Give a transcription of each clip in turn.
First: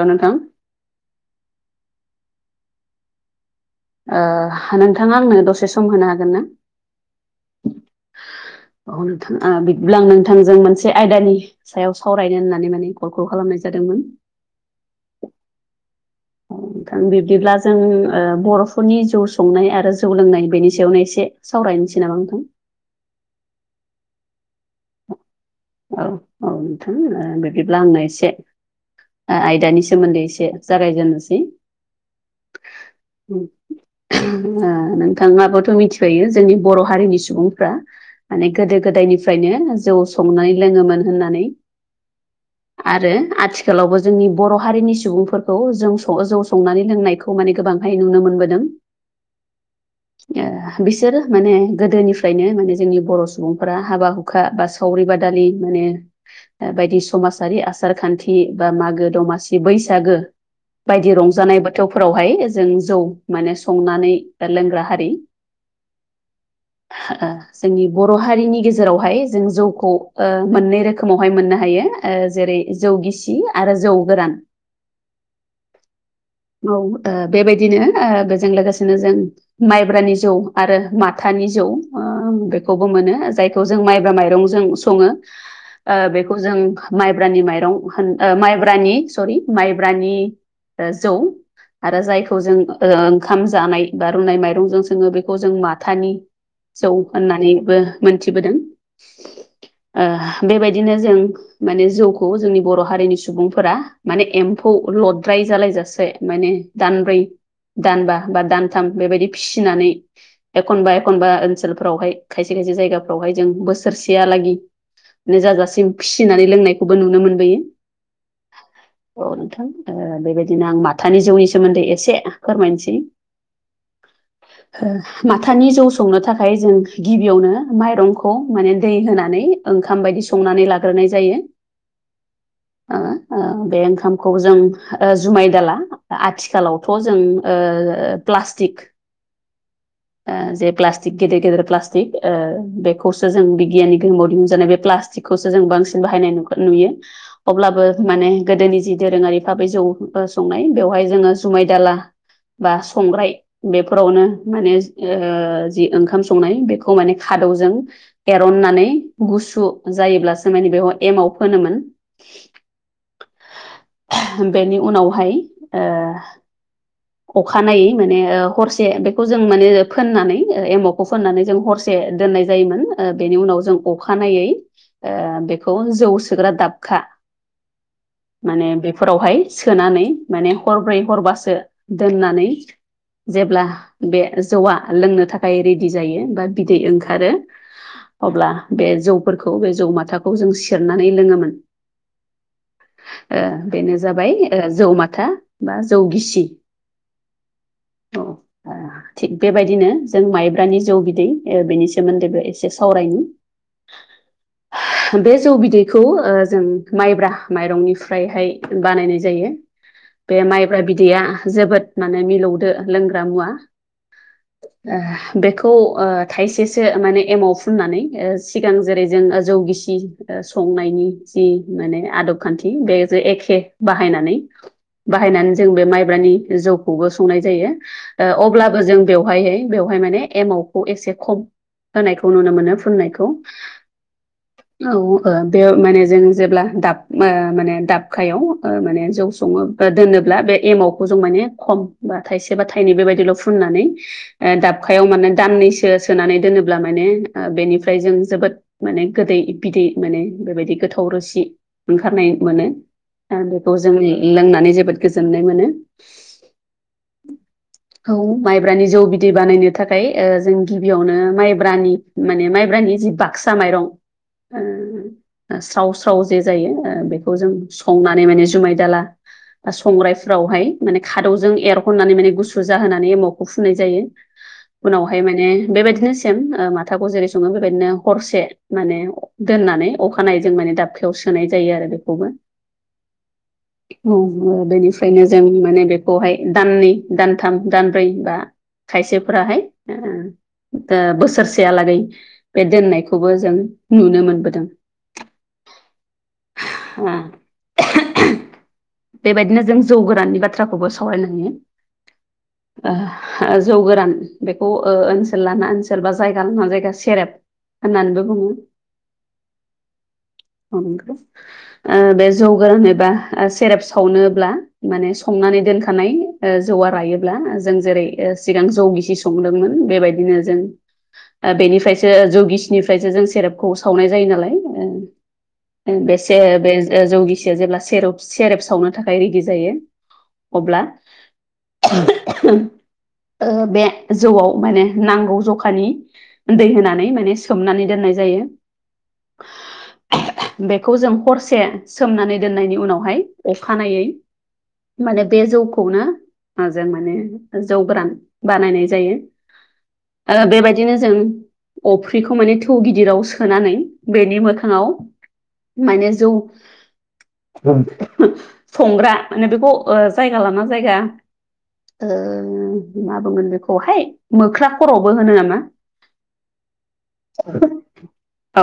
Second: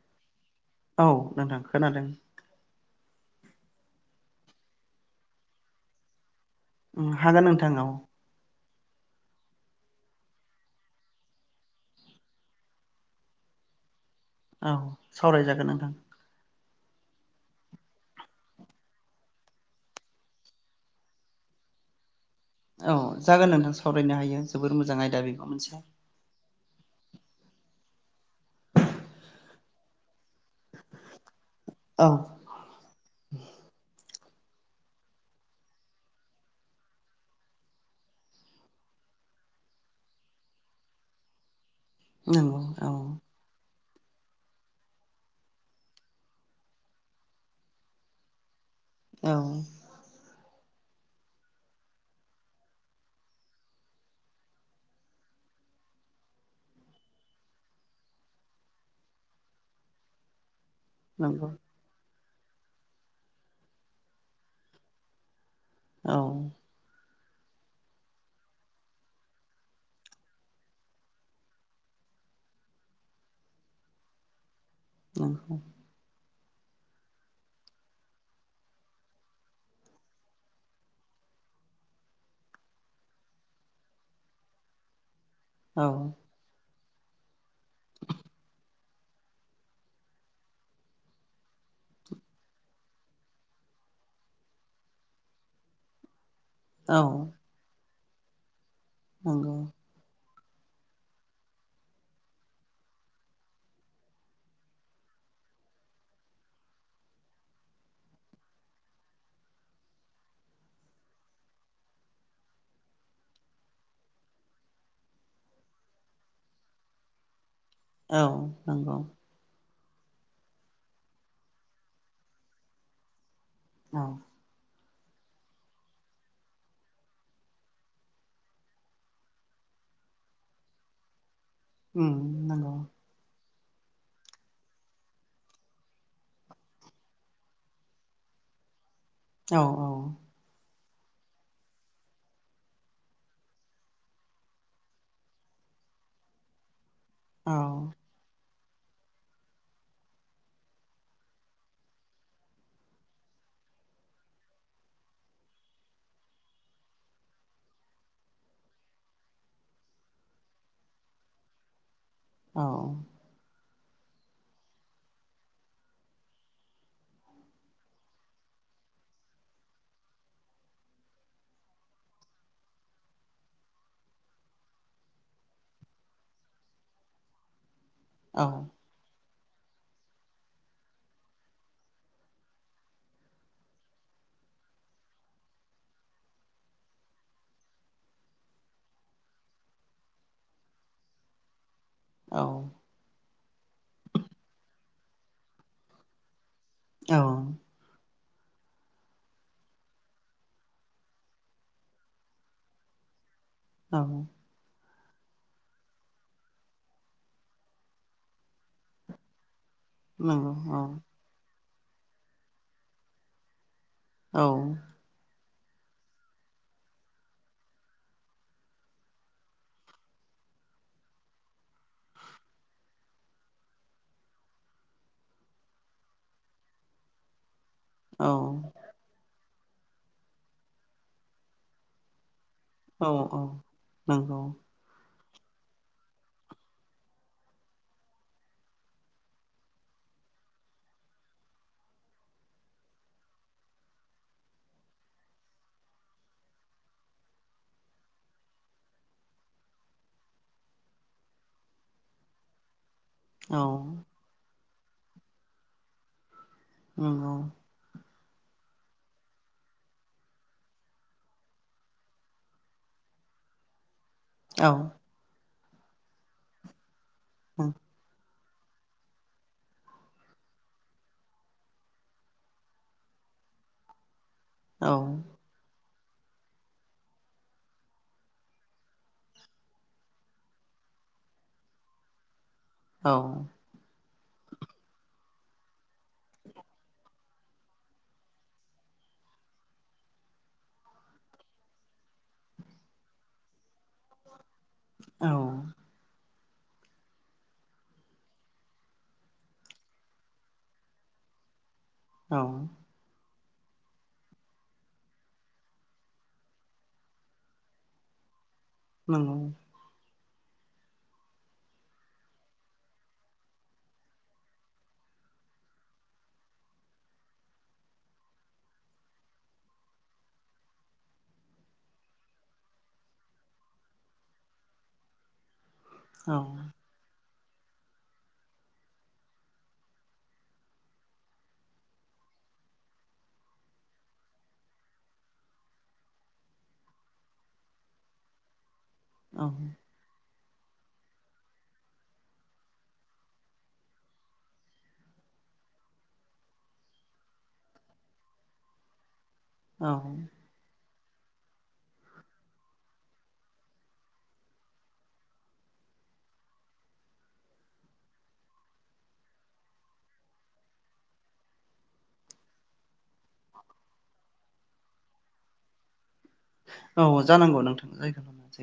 ना नोंथां। औ नोंथां खोनादों। नोंथाङा आंनो दसे सम होनो हागोन ना। हागोन नोंथां औ। नोंथां बिदिब्ला आं नोंथांजों मोनसे आयदानि। सायाव सावरायनो होननानै माने कलखौ खालामनाय जादोंमोन। औ सावरायजागोन नोंथां। ओ नोंथां बिब्दिब्ला जों बर'फोरनि जौ संनाय आरो जौ लोंनाय बेनि सायावनो एसे। सावरायनोसै नामा नोंथां। औ जागोन नोंथां सावरायनो हायो जोबोर मोजां आयदा बेखौ मोनसे। औ औ नोंथां बिदिब्ला आंनो एसे आयदानि सोमोन्दै एसे। जागायजेननोसै। औ नोंथाङाबोथ' मिथिखायो जोंनि बर' हारिनि सुबुंफ्रा। माने गोदो गोदायनिफ्रायनो जौ संनानै लोङोमोन होननानै। औ औ। आरो आथिखालावबो जोंनि बर' हारिनि सुबुंफोरखौ जों जौ संनानै लोंनायखौ। खौ माने गोबांहाय नुनो मोनबोदों। औ। [inaudible] बिसोर माने गोदोनिफ्रायनो माने जोंनि बर' सुबुंफोरा हाबा हुखा बा। सावरि बादालि माने बायदि समाजारि आसार खान्थि बा मागो दमासि बैसागो बायदि नंगौ रंजानाय बोथौफोरावहाय जों जौ माने संनानै लोंग्रा हारि औ जोंनि बर' हारिनि गेजेरावहाय जों जौ खौ मोननै रोखोमावहाय मोननो हायो जेरै जौ गिसि आरो जौ गोरान [inaudible] [inaudible] औ बेबायदिनो बेजों लोगोसेनो जों माइब्रानि जौ आरो माथानि जौ बेखौबो मोनो जायखौ जों माइब्रा माइरंजों सङो औ जों माइब्रानि माइरं होन माइब्रानि सरि माइब्रानि जौ आरो जायखौ जों ओंखाम जानाय बा रुनाय माइरंजों सोङो बेखौ जों माथानि जौ औ होननानैबो मोनथिबोदों [inaudible] बेबायदिनो जों माने जौखौ जोंनि बर' हारिनि सुबुंफोरा माने एम्फौ लद्राय जालायजासे माने दानब्रै दानबा बा दानथाम बेबायदि फिसिनानै एखनबा एखनबा ओनसोलफोरावहाय खायसे खायसे जायगाफ्रावहाय जों बोसोरसेयालागै जाजासिम फिसिनानै लोंनायखौबो नुनो मोनबोयो औ नंगौ औ नोंथां बेबायदिनो आं माथानि जौनि सोमोन्दै एसे फोरमायनोसै औ [inaudible] माथानि जौ संनो थाखाय जों गिबियावनो माइरंखौ माने दै होनानै ओंखाम बायदि संनानै लाग्रोनाय जायो [inaudible] बे ओंखामखौ जों जुमाय दाला आथिखालावथ' जों प्लास्टिक औ औ जे प्लास्टिक गेदेर गेदेर प्लास्टिक बेखौसो जों बिगियाननि गोहोमाव ज बे प्लास्टिकखौसो जों बांसिन बाहायनाय नुयो औ अब्लाबो माने गोदोनि जि दोरोङारिफाबै जौ संनाय बेवहाय जोङो जुमाय दाला बा संग्राय बेफोरावनो माने जि ओंखाम संनाय बेखौ माने खादौजों एरननानै गुसु जायोब्लासो माने बेयाव एमाव फोनोमोन [inaudible] बेनि उनावहाय अखानायै माने हरसे बेखौ जों माने फोननानै एमौखौ फोननानै जों हरसे से दोननाय जायोमोन बेनि उनाव जों अखानायै बेखौ जौ सोग्रा दाबखा औ माने बेफोरावहाय सोनानै माने हरब्रै हरबासो दोननानै जेब्ला बे जौआ लोंनो थाखाय रेडि जायो बा बिदै ओंखारो अब्ला बे जौफोरखौ बे जौ माथाखौ जों सेरनानै लोङोमोन औ बेनो जाबाय जौ माथा बा जौ गिसि औ औ थिग बेबायदिनो जों माइब्रानि जौ बिदै बेनि सोमोन्दैबो एसे सावरायनि औ [inaudible] बे जौ बिदैखौ जों माइब्रा माइरंनिफ्रायहाय बानायनाय जायो बे नंगौ माइब्रा औ बिदैया जोबोद माने मिलौदो लोंग्रा मुवा औ ओ बेखौ ओ थाइसेसो माने एमाव फुननानै ओ सिगां जेरै जों जौगिसि संनायनि जि माने आदब खान्थि बे जे एखे बाहायनानै बाहायनानै जों बे माइब्रानि जौखौबो संनाय जायो अब्लाबो जों बेवहाय बेवहाय माने एमाव खौ एसे खब होनायखौ नुनो मोनो औ फुननायखौ औ औ नंगौ औ बे ओ माने जों जेब्ला दाब ओ माने ओ दाबखायाव ओ माने जौ सङो दोनोब्ला बे एमावखौ जों माने खम बा थाइसे बा थाइनै बेबायदिल' फुननानै ओ दाबखायाव माने दामनैसो सोनानै दोनोब्ला माने ओ बेनिफ्रा ओमफ्राय जों जोबोद माने गोदै बिदै माने बेबायदि गोथाव रोसि ओंखारनाय मोनो आरो औ बेखौ जों लोंनानै जोबोद गोजोननाय मोनो [unintelligible] औ माइब्रानि जौ बिदै बानायनो थाखाय ओ जों गिबियावनो माइब्रानि माने म म्रानि जि बासा माइरं ओ स्राव स्राव जे जायो ओ बे खौ जों औ संनानै माने जुमाय दाला बा संग्रायफ्रावहाय माने खादौजों एरहननानै माने गुसु जाहोनानै एमावखौ फुननाय जायो औ उनावहाय माने बेबायदिनो सेम ओ माथाखौ जेरै बेबायदिनो हरसे माने दोननानै अखानाय जों माने दाबखायाव सोनाय जायो आरो बेखौबो [inaudible] औ बेनिफ्रायनो जों माने बेखौहाय दाननै दानथाम दानब्रै बा खायसेफोराहाय ओ बोसोरसेयालागै बे दोननायखौबो जों नुनो मोनबोदों औ [unintelligible] बेबायदिनो जों जौ गोराननि बाथ्राखौबो सावरायनो हायो औ ओ जौ गोरान बेखौ ओ-ओनसोल लाना ओनसोल बा जायगा लाना जायगा सि [unintelligible] नगौ [unintelligible] ओ बे जौ गोरान एबा ओ सेरेप सावनोब्ला माने संनानै दोनखानाय ओ जौवा रायोब्ला जों ओ जेरै सिगां जौ गिसि संदोंमोन बेबायदिनो जों बेनिफ्राय ओ गिसिनिफ्रायसो जों सेरेपखौ सावनाय जायो नालाय ओ औ जौगिसिया जेब्ला सेर-सेरेब सावनो थाखाय रेडि जायो अब्ला [unintelligible] ओ बे जौआव माने नांगौ जखानि दै होनानै सोमनानै दोननाय जायो औ बेखौ जों हरसे सोमनानै दोननायनि उनावहाय अखानायै माने बे जौखौनो ओ जों माने जौ गोरान बानायनाय जायो औ बेबायदिनो जों अफ्रिखौ माने थौ गिदिराव सोनानै बेनि मोखाङाव माने जौ संग्रा माने बेखौ जायगा लाना जायगा ओ मा बुंगोन बेखौहाय मोख्रा खर'बो होनो नामा औ जानांगौ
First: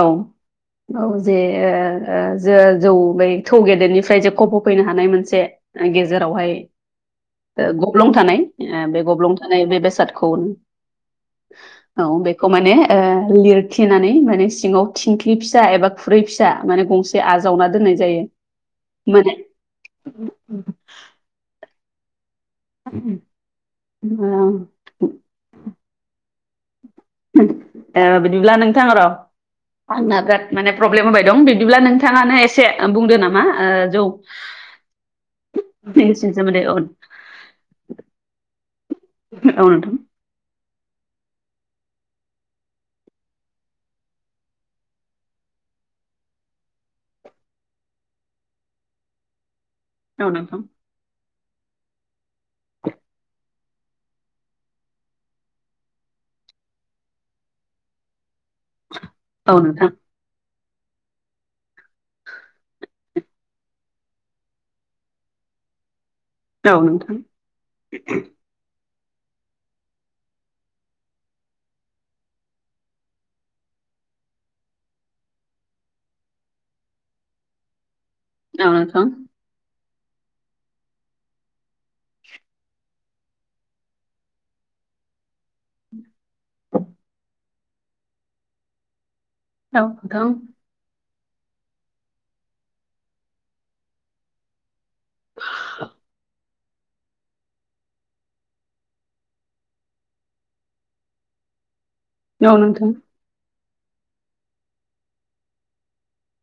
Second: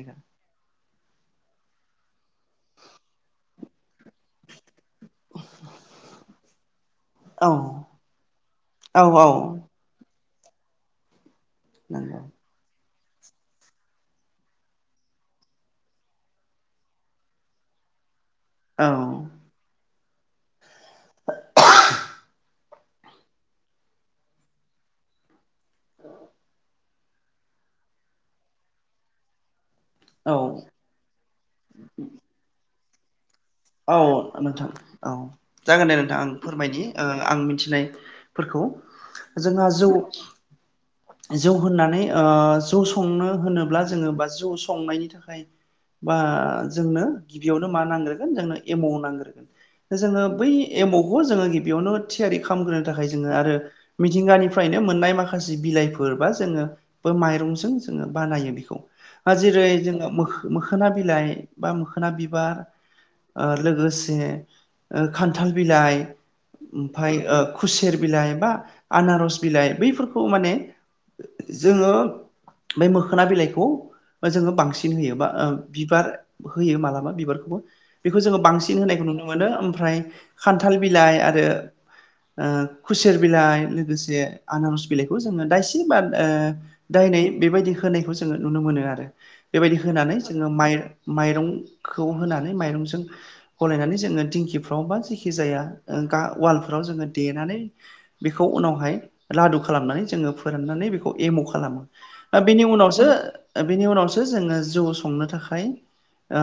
औ [inaudible] औ जे ओ ओ जो- जौ बै थौ गेदेरनिफ्राय जे खबोफैनो हानाय मोनसे गेजेरावहाय औ गब्लं थानाय ओ बे औ औ गब्लं थानाय बे बेसादखौ औ नंगौ बे माने ओ लिरखेनानै माने सिङाव थिंख्लि फिसा एबा खुरै फिसा माने गंसे एसे आजावना दोननाय जायो। औ माने औ ए बिदिब्ला नोंथां र' आंना बिराद माने औ प्रब्लेम होबाय दं बिदिब्ला नोंथाङानो एसे बुंदो नामा ओ औ जौ नोंथां औ जागोन दे नि नोंथां आं सोमोन्दै औ फोरमायदि आं मिथिनाय फोरखौ औ जोंहा जौ नोंथां जौ होननानै ओ जौ संनो होनोब्ला जोङो बा जौ संनायनि थाखाय बा जोंनो गिबियावनो मा नांगोनो जोंनो एम नांग्रोगोन जोङो औ बै नोंथां एमावखौ जोङो गिबियावनो थियारि खालामग्रोनो थाखाय जोङो आरो मिथिंगानिफ्रायनो मोननाय माखासे बिलाइफोर बा जोङो बे माइरंजों जोङो बानायो बे औ जेरै नोंथां जोङो मोखोना बिलाइ बा मोखोना बिबार ओ लोगोसे ओ खान्थाल बिलाइ औ नोंथां ओमफफ्राय खुसेर बिलाइ बा आनारस बिलाइ बैफोरखौ माने जोङो बे मोखोना बिलाइखौ जोङो बांसिन होयो ओ बा बिबार होयो मालाबा बिबारखौबो बेखौ जोङो औ बांसिन नोंथां होनायखौ नुनो मोनो ओमफ्राय खान्थाल बिलाइ आरो ओ खुसेर बिलाइ लोगोसे आनारस बिलाइ खौ जोङो दायसिन बा दायनाय बेबायदि होनायखौ जोङो नुनो मोनो आरो बेबायदि औ होनानै नोंथां जोङो माय-माइरंखौ होनानै माइरं जों गलनानै जोङो दिंखिफ्राव बा जेखि जाया ओ उवालफोराव जोङो देनानै बेखौ उनावहाय लादु खालामनानै जोङो फोराननानै बेखौ एम' खालामो। औ बेनि नोंथां उनावसो बेनि उनावसो जोङो जौ संनो थाखाय ओ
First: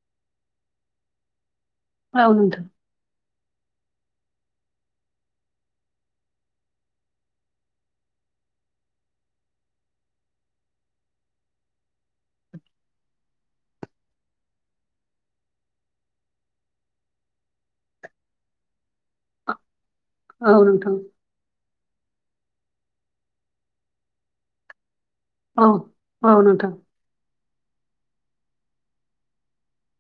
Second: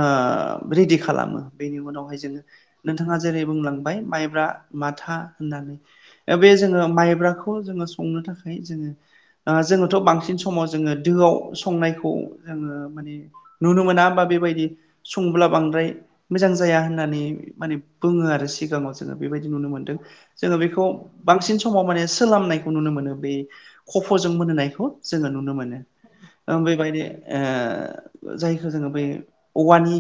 रेडि खालामो बेनि उनाव औ जोङो नोंथाङा जेरै बुंलांबाय माइब्रा माथा होननानै बे जोङो माइब्राखौ जोङो संनो थाखाय जोङो ओ जोङोथ' बांसिन समाव जोङो दोआव संनायखौ जोङो माने नुनो मोना होमा बेबायदि संब्ला बांद्राय मोजां जाया होननानै माने बुङो आरो सिगाङाव जोङो बेबायदि नुनो मोनदों नोंथां जोङो औ बेखौ नोंथां बांसिन समाव माने सोललामनायखौ नुनो मोनो बे खफ'जों मोनहोनायखौ जोङो नुनो औ मोनो औ ओ नोंथां बेबायदि ओ जायखौ जोङो बै औवानि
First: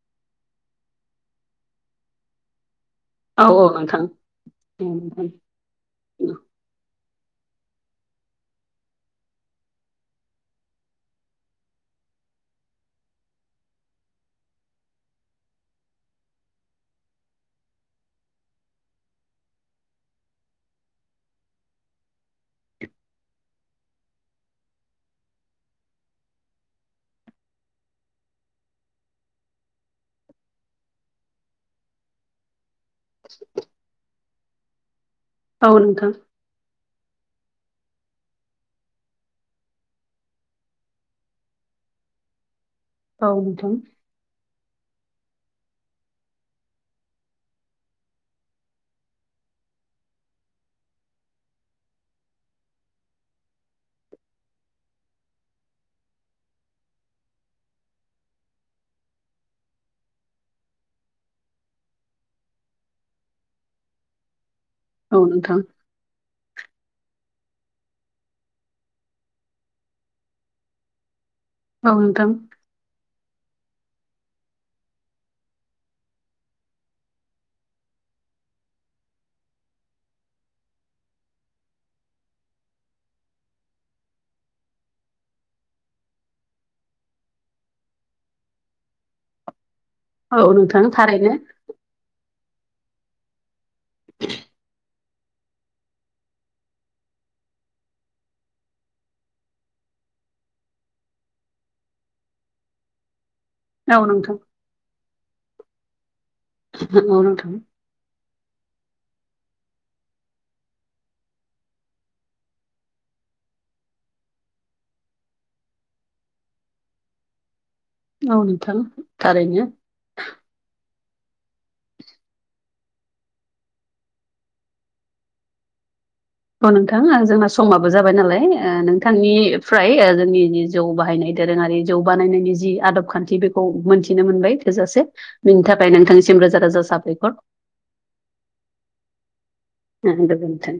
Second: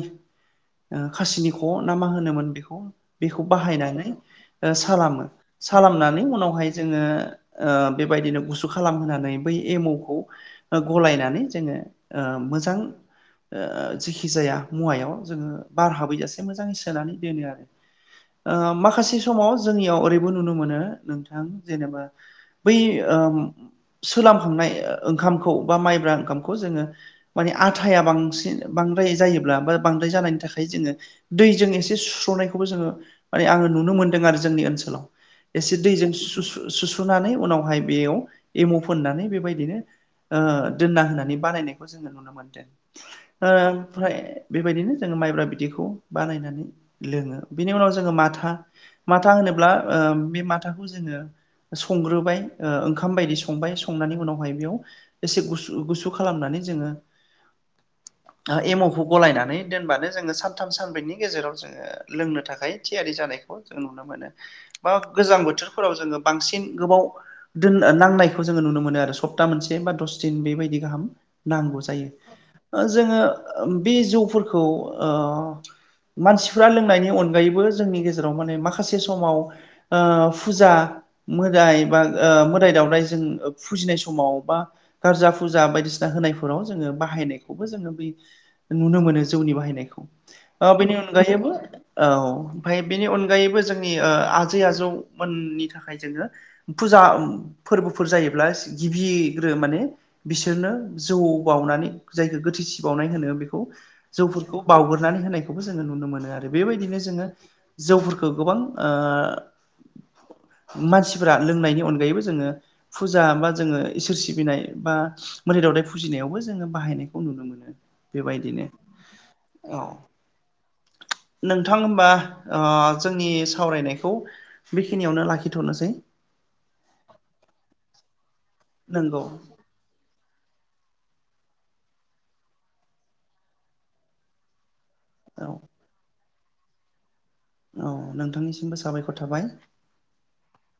खासिनिखौ ना मा होनोमोन बेखौ बेखौ औ औ बाहायनानै नोंथां औ नोंथां ओ औ सालामो नोंथां सलामनानै उनावहाय जोङो ओ बेबायदिनो गुसु खालामहोनानै बै एमावखौ गलायनानै जोङो ओ मोजां ओ जेखि जाया मुवायाव जोङो बार हाबैजासे मोजाङै सोनानै दोनो आरो। ओ माखासे समाव जोंनियाव ओरैबो नुनो मोनो नोंथां जेनेबा बै ओम सोलखांनाय ओंखामखौ बा माइब्रा ओंखामखौ जोङो माने आटाया बांसिन बांद्राय जायोब्ला बा बांद्राय जानायनि थाखाय ओमफाय जोङो दैजों एसे सुस्र'नायखौबो जोङो माने आङो नुनो मोनदों आरो जोंनि ओनसोलाव। औ नोंथां औ एसे दैजों नोंथां सु-सु-सुसुनानै उनावहाय बेयाव एमु फोननानै बेबायदिनो ओ दोनना होनानै बानायनायखौ जोङो नुनो मोन्दों। ओ ओमफ्राय बेबायदिनो जोङो माइब्रा बिदैखौ बानायनानै लोङो बिनि उनाव जोङो माथा। माथा होनोब्ला ओ बे माथाखौ जोङो संग्रोबाय ओ ओंखाम बायदि संबाय संनायनि उनावहाय बेयाव एसे गुसु गुसु खालामनानै जोङो एमावखौ गलायनानै दोनबानो जोङो सथाम सानब्रैनि गेजेराव जोङो लोंनो थाखाय थियारि जानायखौ जों नुनो मोनो। बा गोजां बोथोरफोराव जोङो बांसिन गोबाव दोननो नांनायखौ जोङो नुनो मोनो आरो सप्ता मोनसे बा दस दिन बेबायदि गाहाम। नांगौ औ नोंथां जायो। जोङो बे जौफोरखौ ओ मानसिफ्रा लोंनायनि अनगायैबो जोंनि गेजेराव माने माखासे समाव ओ फुजा मोदाय बा ओ मोदाय दावदाय जों फुजिनाय समाव बा गारजा फुजा बायदिसिना होनायफोराव जोङो बाहायनायखौबो जोङो बै नुनो मोनो जौनि बाहायनायखौ। औ ओ नोंथां बेनि थारैनो अनगायैबो औ ओमफाय बेनि अनगायैबो जोंनि ओ आजै आजौमोननि थाखाय जोङो फुजा फोरबोफोर जायोब्ला गिबिग्रो माने बिसोरनो जौ बावउनानै जायखौ गोथैसि बावनाय होनो बे खौ औ नोंथां जौफोरखौ बावगोरनानै होनायखौबो जोङो नुनो मोनो आरो। बेबायदिनो औ जोङो नोंथां जौफोरखौ गोबां ओ मानसिफोरा लोंनायनि अनगायैबो जोङो फुजा बा जोङो इसोर सिबिनाय बा मोदै दावदाय फुजिनायावबो जोङो बाहायनायखौ नुनो मो नो। औ नोंथां थारैनो। नोंथां होनबा ओ जोंनि सावरायनायखौ बेखिनियावनो लाखिथ'नोसै। औ नोंथां आं जोंना समाबो जाबाय नालाय ओ नंगौ नोंथांनि फ्राय ओ जोंनि जि जौ बाहायनाय दोरोङारि जौ बानायनायनि जि आदब खान्थि बेखौ मोनथिनो मोनबाय थोजासे। औ बिनि थाखाय नोंथांनिसिम रोजा रोजा साबायखर। औ नोंथांनिसिमबो साबायखर थाबाय। ओ गोजोनथों।